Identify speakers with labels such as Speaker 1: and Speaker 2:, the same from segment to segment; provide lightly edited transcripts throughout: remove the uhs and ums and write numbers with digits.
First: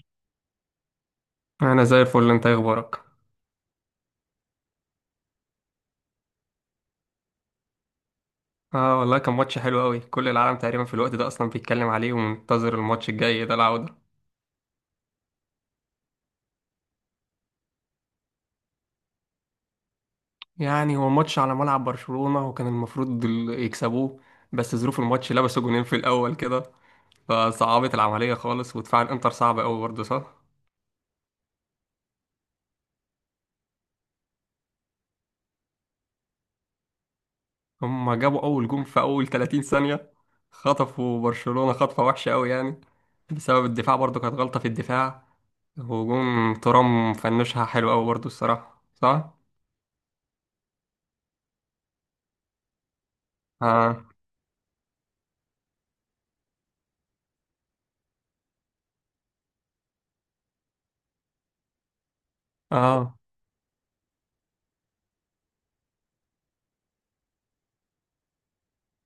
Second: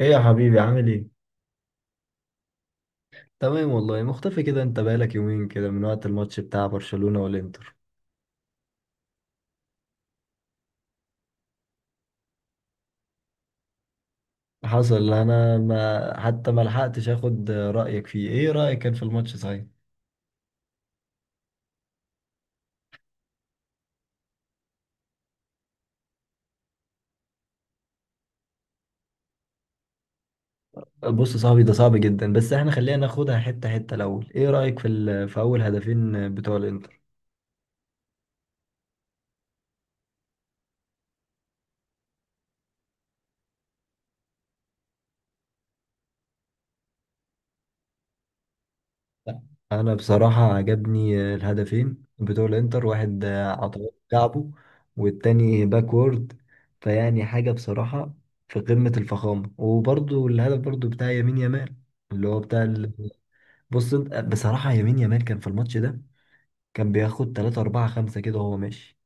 Speaker 1: ايه يا حبيبي عامل ايه؟
Speaker 2: انا زي الفل. انت إيه اخبارك؟
Speaker 1: تمام والله، مختفي كده. انت بقالك يومين كده من وقت الماتش بتاع برشلونة والانتر.
Speaker 2: اه، والله كان ماتش حلو قوي. كل العالم تقريبا في الوقت ده اصلا بيتكلم عليه ومنتظر الماتش الجاي ده العودة.
Speaker 1: حصل. انا ما حتى ما لحقتش اخد رأيك فيه. ايه رأيك كان في الماتش، صحيح؟
Speaker 2: يعني هو ماتش على ملعب برشلونة وكان المفروض يكسبوه. بس ظروف الماتش لبسوا جونين في الاول كده. فصعبت العملية خالص، ودفاع الانتر صعب قوي برضه، صح.
Speaker 1: بص يا صاحبي، ده صعب جدا، بس احنا خلينا ناخدها حتة حتة الاول. ايه رأيك في في اول هدفين بتوع الانتر؟
Speaker 2: هما جابوا اول جون في اول 30 ثانية. خطفوا برشلونة خطفة وحشة قوي، يعني بسبب الدفاع، برضه كانت غلطة في الدفاع. وجون ترام فنشها حلو قوي برضه الصراحة، صح.
Speaker 1: انا بصراحة عجبني الهدفين بتوع الانتر، واحد عطاه
Speaker 2: اه،
Speaker 1: كعبه والتاني باكورد. فيعني حاجة بصراحة في قمة الفخامة. وبرضو الهدف، برضو بتاع يمين يمال، اللي هو بتاع
Speaker 2: اه،
Speaker 1: بص. انت بصراحة، يمين يمال كان في الماتش ده، كان بياخد 3 4 5 كده وهو ماشي.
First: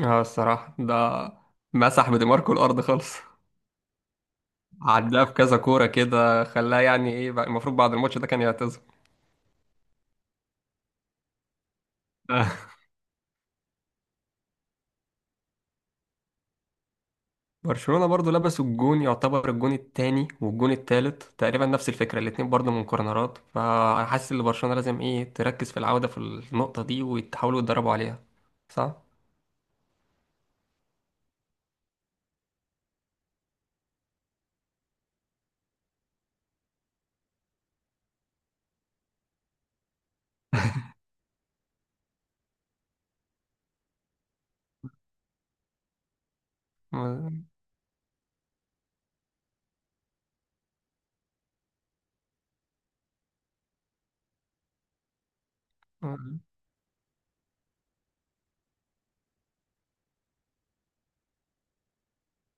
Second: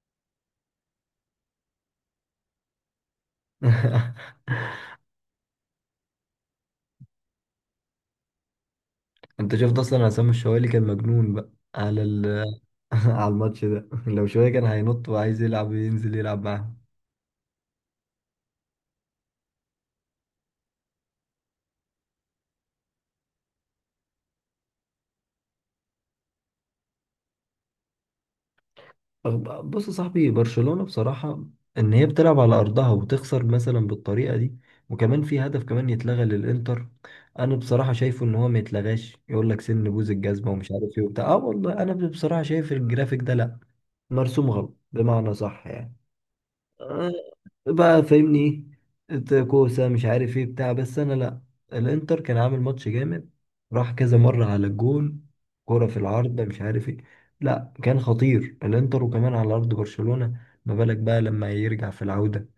Speaker 2: اه، الصراحة ده، مسح بدماركو الأرض خالص. عداه في كذا كورة كده، خلاه يعني ايه المفروض بعد الماتش ده كان يعتزل.
Speaker 1: انت شفت اصلا عصام الشوالي كان مجنون بقى على ال... على الماتش ده. لو شوية كان هينط وعايز يلعب، ينزل يلعب معاهم.
Speaker 2: برشلونة برضو لبسوا الجون. يعتبر الجون التاني والجون التالت تقريبا نفس الفكرة، الاتنين برضو من كورنرات. فحاسس ان برشلونة لازم ايه تركز في العودة في النقطة دي ويحاولوا يتدربوا عليها. صح؟
Speaker 1: بص يا صاحبي، برشلونة بصراحة، ان هي بتلعب على ارضها وتخسر مثلا بالطريقة دي، وكمان في هدف كمان يتلغى للانتر، انا بصراحة شايفه ان هو ما يتلغاش. يقول لك سن بوز الجزمة ومش عارف ايه وبتاع. اه والله انا بصراحة شايف الجرافيك ده لا، مرسوم غلط، بمعنى صح يعني. آه،
Speaker 2: م-
Speaker 1: بقى فاهمني ايه. إنت كوسه مش عارف ايه بتاع بس انا لا. الانتر كان عامل ماتش جامد، راح كذا مره على الجون، كرة في
Speaker 2: م-
Speaker 1: العارضه مش عارف ايه. لا، كان خطير الانتر، وكمان على ارض برشلونه. ما بالك بقى لما يرجع في العوده،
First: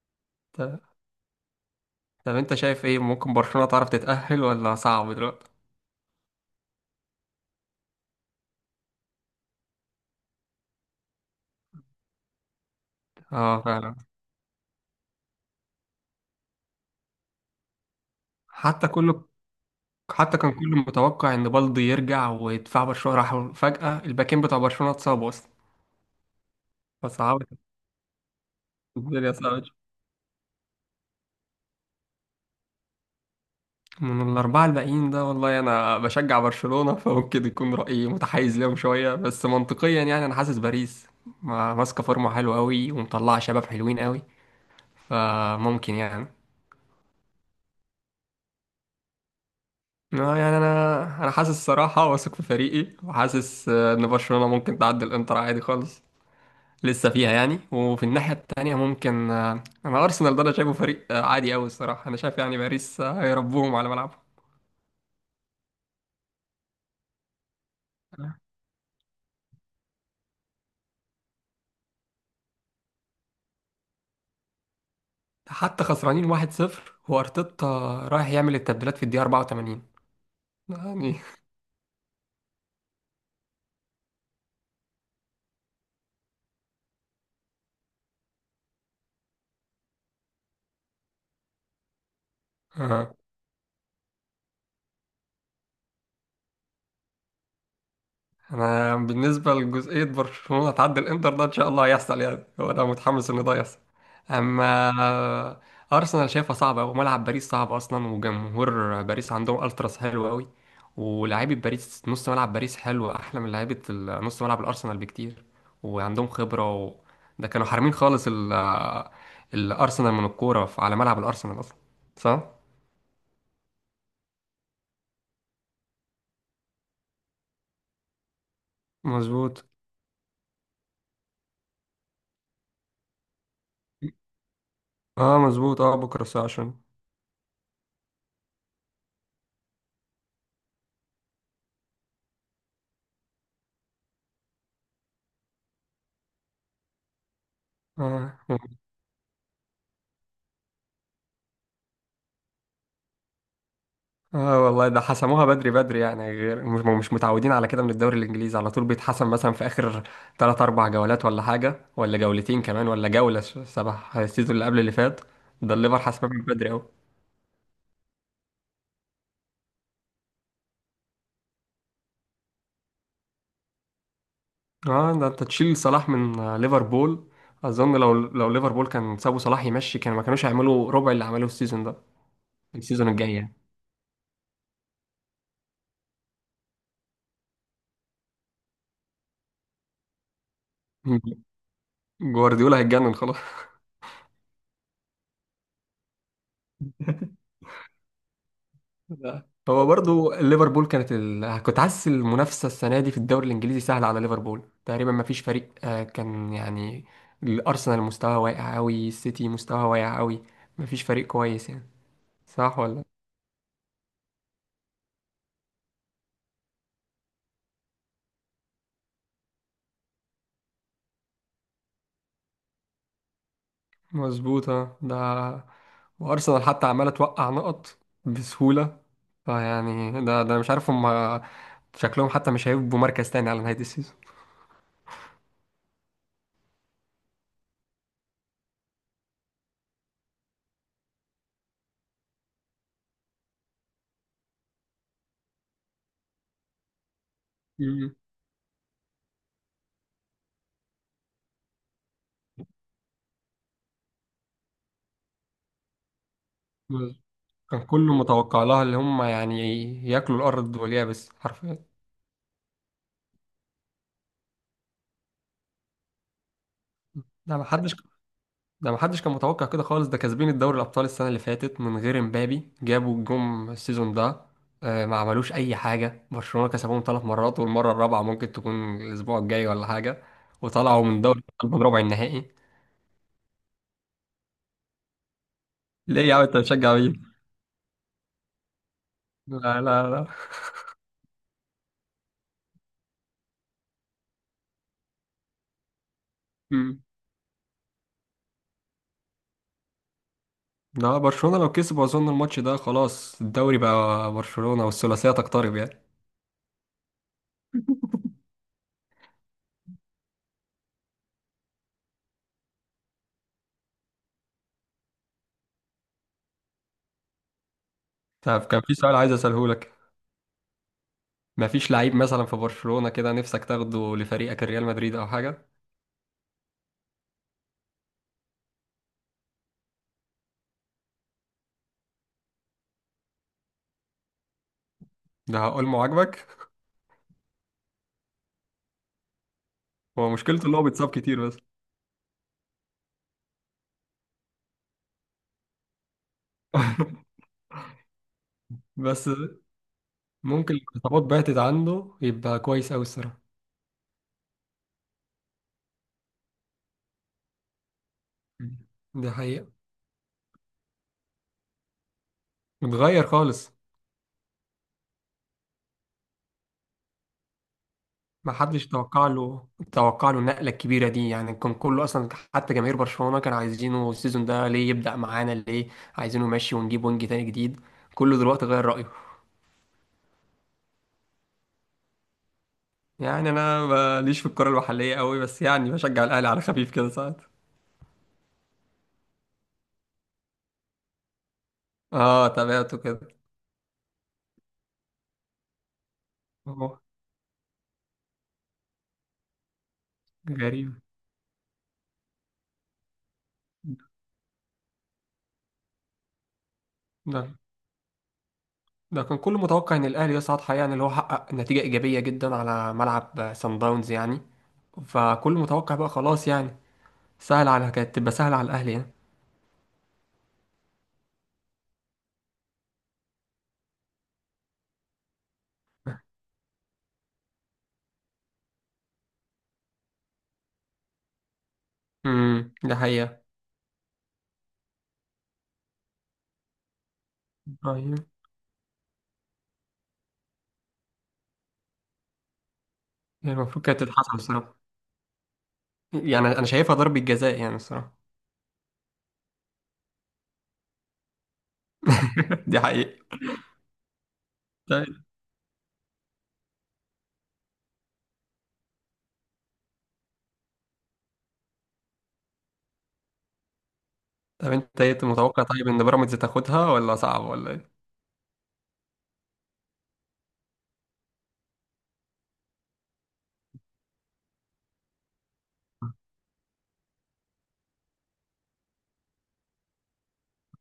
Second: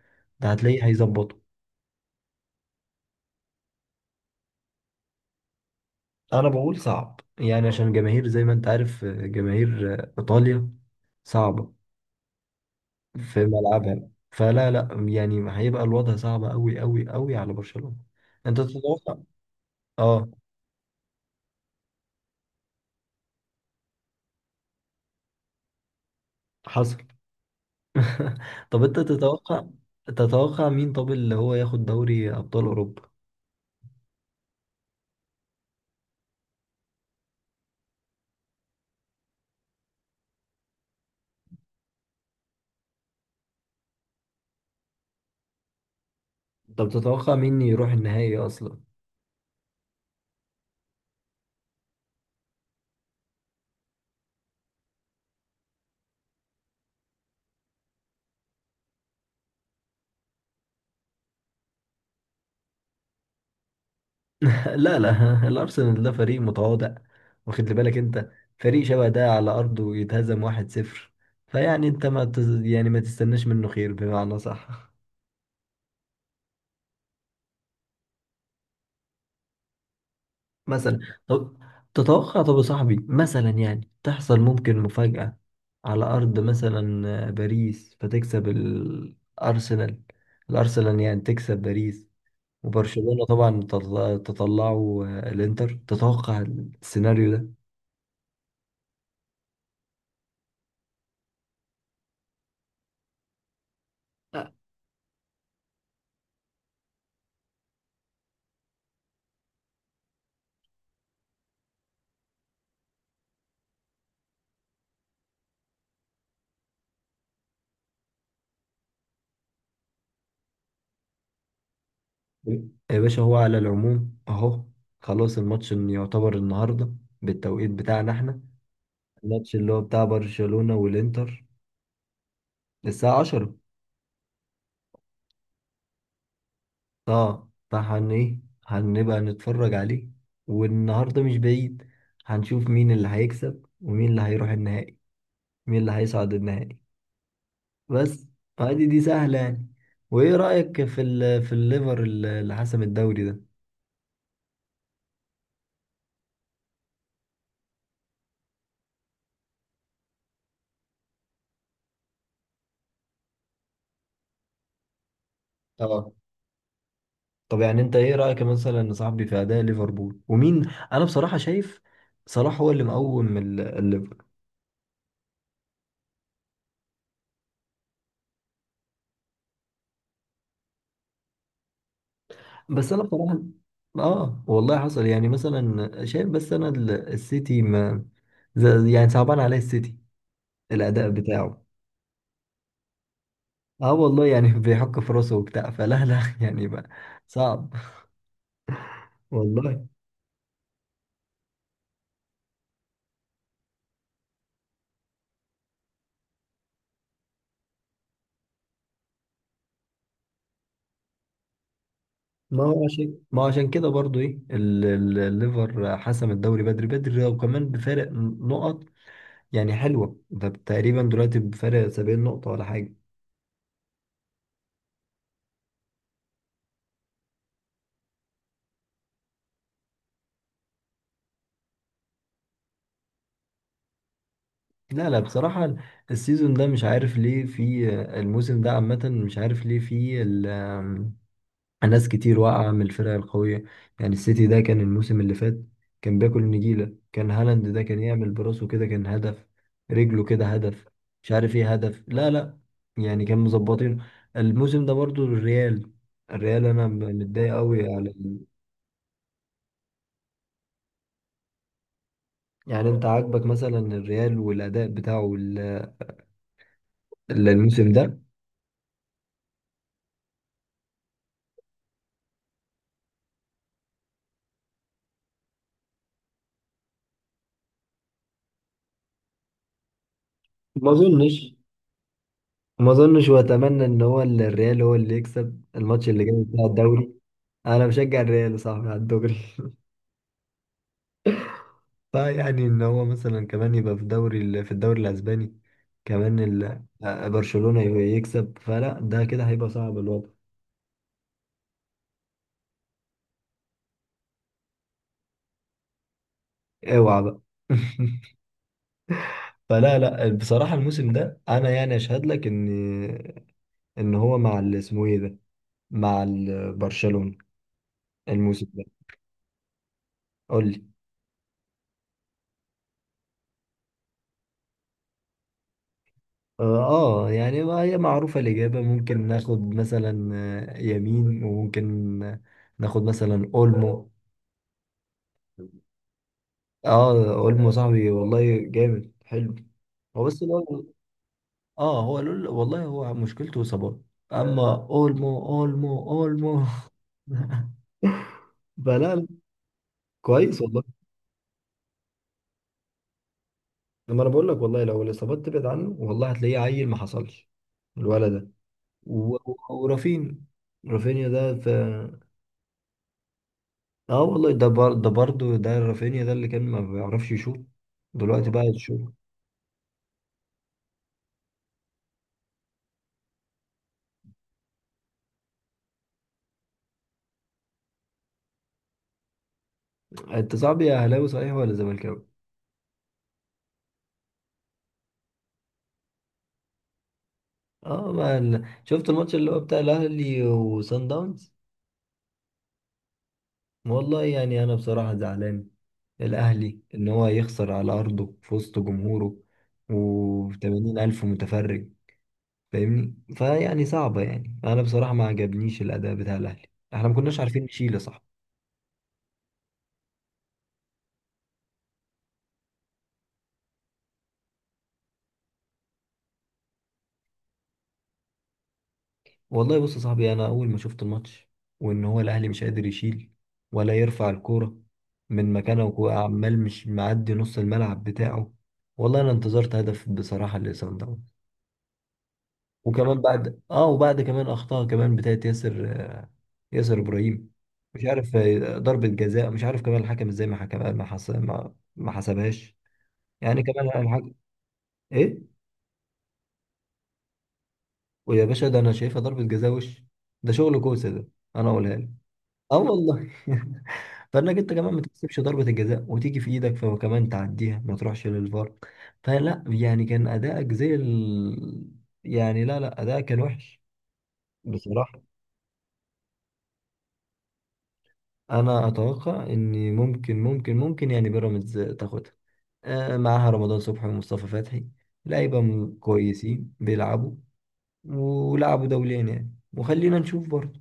Speaker 1: ده هتلاقيه
Speaker 2: ط-
Speaker 1: هيظبطه.
Speaker 2: طب انت شايف ايه، ممكن برشلونة تعرف تتأهل ولا صعب دلوقتي؟
Speaker 1: انا بقول صعب يعني، عشان جماهير زي ما انت عارف، جماهير ايطاليا صعبه في
Speaker 2: اه، فعلا.
Speaker 1: ملعبها. فلا لا يعني، هيبقى الوضع صعب قوي قوي قوي على برشلونه. انت
Speaker 2: حتى
Speaker 1: تتوقع.
Speaker 2: كل
Speaker 1: اه.
Speaker 2: حتى كان كل متوقع ان بالدي يرجع ويدفع برشلونه، راح فجاه الباكين بتاع برشلونه اتصابوا اصلا.
Speaker 1: حصل.
Speaker 2: فصعبت.
Speaker 1: طب انت
Speaker 2: الدنيا
Speaker 1: تتوقع،
Speaker 2: صعبت.
Speaker 1: تتوقع مين طب اللي هو ياخد دوري ابطال اوروبا؟
Speaker 2: من الاربعه الباقيين ده، والله انا بشجع برشلونه فممكن يكون رايي متحيز ليهم شويه، بس منطقيا يعني انا حاسس باريس ماسكه فورمه حلوه قوي، ومطلعه شباب حلوين قوي. فممكن يعني.
Speaker 1: طب تتوقع مين يروح النهائي اصلا؟
Speaker 2: يعني انا حاسس الصراحه، واثق في فريقي، وحاسس ان برشلونه ممكن تعدي الانتر عادي خالص. لسه فيها يعني. وفي الناحية التانية ممكن، أنا أرسنال ده أنا شايفه فريق عادي أوي الصراحة. أنا شايف يعني باريس هيربوهم على ملعبهم.
Speaker 1: لا لا، الارسنال ده فريق متواضع، واخد لي بالك انت. فريق شبه ده على ارضه يتهزم 1-0. فيعني انت ما تز... يعني ما تستناش منه خير، بمعنى صح.
Speaker 2: حتى خسرانين 1-0، وأرتيتا رايح يعمل التبديلات في الدقيقة 84
Speaker 1: مثلا.
Speaker 2: يعني.
Speaker 1: طب تتوقع، طب يا صاحبي مثلا يعني تحصل ممكن مفاجأة على أرض مثلا باريس، فتكسب الأرسنال، الأرسنال يعني تكسب باريس، وبرشلونة طبعا تطلعوا. الإنتر تتوقع السيناريو ده؟
Speaker 2: انا بالنسبه لجزئيه برشلونه تعدي الانتر ده، ان شاء الله هيحصل. يعني هو انا متحمس ان ده يحصل.
Speaker 1: لا،
Speaker 2: اما ارسنال شايفها صعبه، وملعب باريس صعب اصلا، وجمهور باريس عندهم التراس حلو قوي. ولاعيبه باريس، نص ملعب باريس حلو، احلى من لعيبه نص ملعب الارسنال بكتير. وعندهم خبره ده كانوا حارمين خالص الارسنال من الكوره على ملعب الارسنال اصلا، صح.
Speaker 1: يا باشا هو على العموم أهو، خلاص الماتش إن يعتبر النهاردة بالتوقيت بتاعنا احنا. الماتش
Speaker 2: مظبوط.
Speaker 1: اللي هو بتاع برشلونة والإنتر الساعة 10.
Speaker 2: اه، مظبوط. اه، بكره الساعه 10.
Speaker 1: اه فهن ايه، هنبقى نتفرج عليه. والنهارده مش بعيد، هنشوف مين اللي هيكسب ومين اللي هيروح النهائي، مين اللي هيصعد النهائي بس.
Speaker 2: اه.
Speaker 1: عادي دي سهلة يعني. وايه رأيك في في الليفر اللي حسم الدوري ده؟
Speaker 2: اه، والله ده حسموها بدري بدري. يعني غير مش متعودين على كده، من الدوري الانجليزي على طول بيتحسم مثلا في اخر تلات اربع جولات ولا حاجه، ولا جولتين كمان، ولا جوله. سبع السيزون اللي قبل اللي فات، ده الليفر
Speaker 1: اه.
Speaker 2: حسمها من بدري قوي.
Speaker 1: طب يعني انت ايه رأيك مثلا يا صاحبي في اداء ليفربول ومين؟ انا بصراحة شايف صلاح هو اللي مقوم الليفر.
Speaker 2: اه، ده انت تشيل صلاح من ليفربول، اظن لو ليفربول كان سابوا صلاح يمشي، كانوا ما كانوش هيعملوا ربع اللي عملوه السيزون ده.
Speaker 1: بس انا
Speaker 2: السيزون الجاي
Speaker 1: بصراحة،
Speaker 2: يعني.
Speaker 1: اه والله حصل يعني مثلا شايف. بس انا السيتي، ما زي- يعني صعبان عليه السيتي الأداء بتاعه.
Speaker 2: جوارديولا هيتجنن خلاص.
Speaker 1: اه والله يعني، بيحك في راسه وبتاع، فلا لا يعني بقى صعب
Speaker 2: لا. هو
Speaker 1: والله.
Speaker 2: برضو ليفربول كانت كنت حاسس المنافسة السنة دي في الدوري الإنجليزي سهلة على ليفربول تقريبا. ما فيش فريق كان يعني. الأرسنال مستواه واقع أوي، السيتي مستواه واقع أوي. ما فيش فريق كويس يعني،
Speaker 1: ما
Speaker 2: صح
Speaker 1: هو
Speaker 2: ولا؟
Speaker 1: عشان ما هو عشان كده برضو ايه الليفر حسم الدوري بدري بدري، وكمان بفارق نقط. يعني حلوة ده. تقريبا دلوقتي بفارق 70 نقطة ولا حاجة.
Speaker 2: مظبوطة ده. وأرسنال حتى عمالة توقع نقط بسهولة. فيعني ده أنا مش عارف هم، شكلهم حتى مش هيبقوا مركز تاني على نهاية السيزون.
Speaker 1: لا لا بصراحة، السيزون ده مش عارف ليه في، الموسم ده عامة مش عارف ليه في ناس كتير واقعة من الفرق القوية. يعني السيتي ده كان الموسم اللي فات كان بياكل نجيلة، كان هالاند ده كان يعمل براسه كده كان هدف، رجله كده هدف، مش عارف ايه هدف. لا لا يعني، كان مظبطين. الموسم ده برضو الريال، الريال انا
Speaker 2: مم.
Speaker 1: متضايق
Speaker 2: كان
Speaker 1: قوي على
Speaker 2: كله متوقع لها اللي هم يعني ياكلوا الأرض واليابس حرفيا.
Speaker 1: يعني انت عاجبك مثلا الريال والاداء بتاعه
Speaker 2: ده ما
Speaker 1: الموسم
Speaker 2: حدش
Speaker 1: ده؟
Speaker 2: ده ما حدش كان متوقع كده خالص. ده كاسبين الدوري الابطال السنه اللي فاتت من غير امبابي، جابوا جم السيزون ده. ما عملوش اي حاجه. برشلونه كسبهم 3 مرات، والمره الرابعه ممكن تكون الاسبوع الجاي ولا حاجه،
Speaker 1: ما
Speaker 2: وطلعوا من دوري
Speaker 1: اظنش،
Speaker 2: الابطال من ربع النهائي.
Speaker 1: ما اظنش. واتمنى ان هو الريال هو اللي يكسب الماتش
Speaker 2: ليه
Speaker 1: اللي
Speaker 2: يا عم،
Speaker 1: جاي
Speaker 2: انت
Speaker 1: بتاع
Speaker 2: بتشجع
Speaker 1: الدوري.
Speaker 2: مين؟
Speaker 1: انا بشجع الريال يا صاحبي على الدوري.
Speaker 2: لا، لا، لا.
Speaker 1: فيعني ان هو مثلا كمان يبقى في دوري في الدوري الاسباني كمان
Speaker 2: مم.
Speaker 1: برشلونة يكسب، فلا ده كده هيبقى صعب الوضع.
Speaker 2: ده برشلونه لو كسب اظن الماتش ده، خلاص الدوري بقى برشلونه والثلاثيه تقترب يعني.
Speaker 1: اوعى بقى. فلا لا بصراحة، الموسم ده انا يعني اشهد لك ان، ان هو مع اسمه ايه ده، مع برشلونة
Speaker 2: طب
Speaker 1: الموسم
Speaker 2: كان
Speaker 1: ده.
Speaker 2: في سؤال عايز اساله لك.
Speaker 1: قول لي.
Speaker 2: ما فيش لعيب مثلا في برشلونه كده نفسك تاخده لفريقك الريال مدريد او حاجه؟
Speaker 1: اه. يعني ما هي معروفة الإجابة. ممكن ناخد مثلا يمين، وممكن ناخد مثلا أولمو.
Speaker 2: ده هقول ما عاجبك.
Speaker 1: اه، اولمو صاحبي والله جامد حلو. هو
Speaker 2: هو
Speaker 1: بس
Speaker 2: مشكلته اللي هو
Speaker 1: لو.
Speaker 2: بيتصاب كتير بس.
Speaker 1: اه، هو لول والله، هو مشكلته اصابات. اما اولمو اولمو اولمو. فلا لا،
Speaker 2: بس
Speaker 1: كويس
Speaker 2: ممكن
Speaker 1: والله.
Speaker 2: الخطابات بعتت عنده، يبقى كويس أوي الصراحة.
Speaker 1: لما انا بقول لك، والله لو الاصابات تبعد عنه، والله هتلاقيه عيل ما حصلش الولد ده.
Speaker 2: ده
Speaker 1: و- و-
Speaker 2: حقيقة.
Speaker 1: ورافين رافينيا ده في،
Speaker 2: اتغير خالص.
Speaker 1: اه والله ده برضه ده رافينيا ده اللي كان ما بيعرفش يشوط، دلوقتي
Speaker 2: ما
Speaker 1: بقى
Speaker 2: حدش
Speaker 1: يشوط.
Speaker 2: توقع له النقلة الكبيرة دي يعني، كان كله أصلا حتى جماهير برشلونة كانوا عايزينه السيزون ده. ليه يبدأ معانا؟ ليه؟ عايزينه ماشي ونجيب وينج تاني جديد. كله دلوقتي غير رأيه.
Speaker 1: انت صاحبي يا اهلاوي صحيح ولا زملكاوي؟
Speaker 2: يعني أنا ماليش في الكرة المحلية قوي، بس يعني بشجع الأهلي على خفيف كده ساعات.
Speaker 1: اه، ما شفت الماتش اللي هو بتاع الاهلي وصن داونز.
Speaker 2: اه، تابعته كده.
Speaker 1: والله يعني انا بصراحه زعلان الاهلي
Speaker 2: أهو،
Speaker 1: ان هو يخسر على ارضه في وسط جمهوره
Speaker 2: غريب.
Speaker 1: و80,000 متفرج. فاهمني؟ فيعني صعبه. يعني انا بصراحه ما عجبنيش الاداء بتاع الاهلي. احنا ما كناش
Speaker 2: ده
Speaker 1: عارفين نشيل يا صاحبي.
Speaker 2: ده كان كل متوقع ان الاهلي يصعد حقيقة، يعني اللي هو حقق نتيجة ايجابية جدا على ملعب سان داونز يعني. فكل متوقع بقى خلاص يعني. سهل على كانت تبقى سهلة على الاهلي يعني.
Speaker 1: والله بص يا صاحبي، انا اول ما شفت الماتش وان هو الاهلي مش قادر يشيل ولا يرفع الكوره من مكانه، وعمال مش معدي نص الملعب بتاعه. والله انا انتظرت هدف بصراحه لصن داونز.
Speaker 2: ده
Speaker 1: وكمان
Speaker 2: حقيقة.
Speaker 1: بعد وبعد كمان اخطاء كمان بتاعت ياسر، ياسر ابراهيم. مش
Speaker 2: ايوه،
Speaker 1: عارف ضربة جزاء، مش عارف كمان الحكم ازاي ما حكم ما حس... ما... ما حسبهاش.
Speaker 2: يعني
Speaker 1: يعني
Speaker 2: المفروض كانت
Speaker 1: كمان الحكم
Speaker 2: تتحسب الصراحة.
Speaker 1: ايه.
Speaker 2: يعني انا شايفها ضربة جزاء يعني الصراحة.
Speaker 1: ويا باشا ده انا شايفها ضربة جزاء وش، ده شغل كوسة ده، انا اقولها لك. اه
Speaker 2: دي حقيقة.
Speaker 1: والله. فانك انت كمان ما
Speaker 2: طيب.
Speaker 1: تكسبش ضربة الجزاء وتيجي في ايدك، فكمان تعديها ما تروحش للفار. فلا يعني كان ادائك زي يعني لا لا، ادائك كان وحش.
Speaker 2: طب انت ايه
Speaker 1: بصراحة،
Speaker 2: متوقع طيب ان بيراميدز تاخدها ولا صعب ولا ايه؟
Speaker 1: انا اتوقع ان ممكن يعني بيراميدز تاخدها، معاها رمضان صبحي ومصطفى فتحي. لعيبه كويسين بيلعبوا، ولعبوا دوليا يعني. وخلينا نشوف برضه.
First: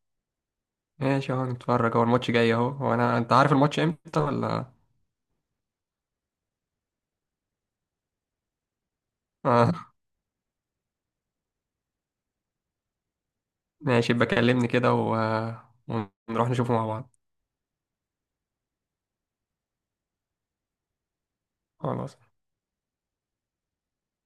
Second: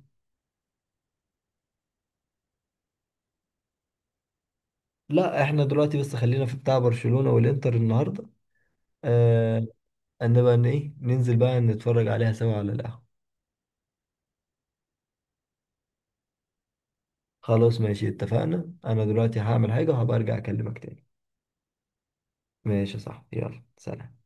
Speaker 2: ماشي، اهو نتفرج. هو الماتش جاي اهو. هو انا انت عارف الماتش امتى ولا؟
Speaker 1: لا، احنا دلوقتي بس خلينا في بتاع برشلونة والانتر النهارده. آه.
Speaker 2: اه.
Speaker 1: نبقى ان ايه ننزل بقى نتفرج عليها سوا على القهوة.
Speaker 2: ماشي، يبقى كلمني كده ونروح نشوفه مع بعض.
Speaker 1: خلاص ماشي، اتفقنا. انا دلوقتي هعمل حاجة وهبقى ارجع اكلمك تاني.
Speaker 2: خلاص.
Speaker 1: ماشي يا صاحبي، يلا سلام.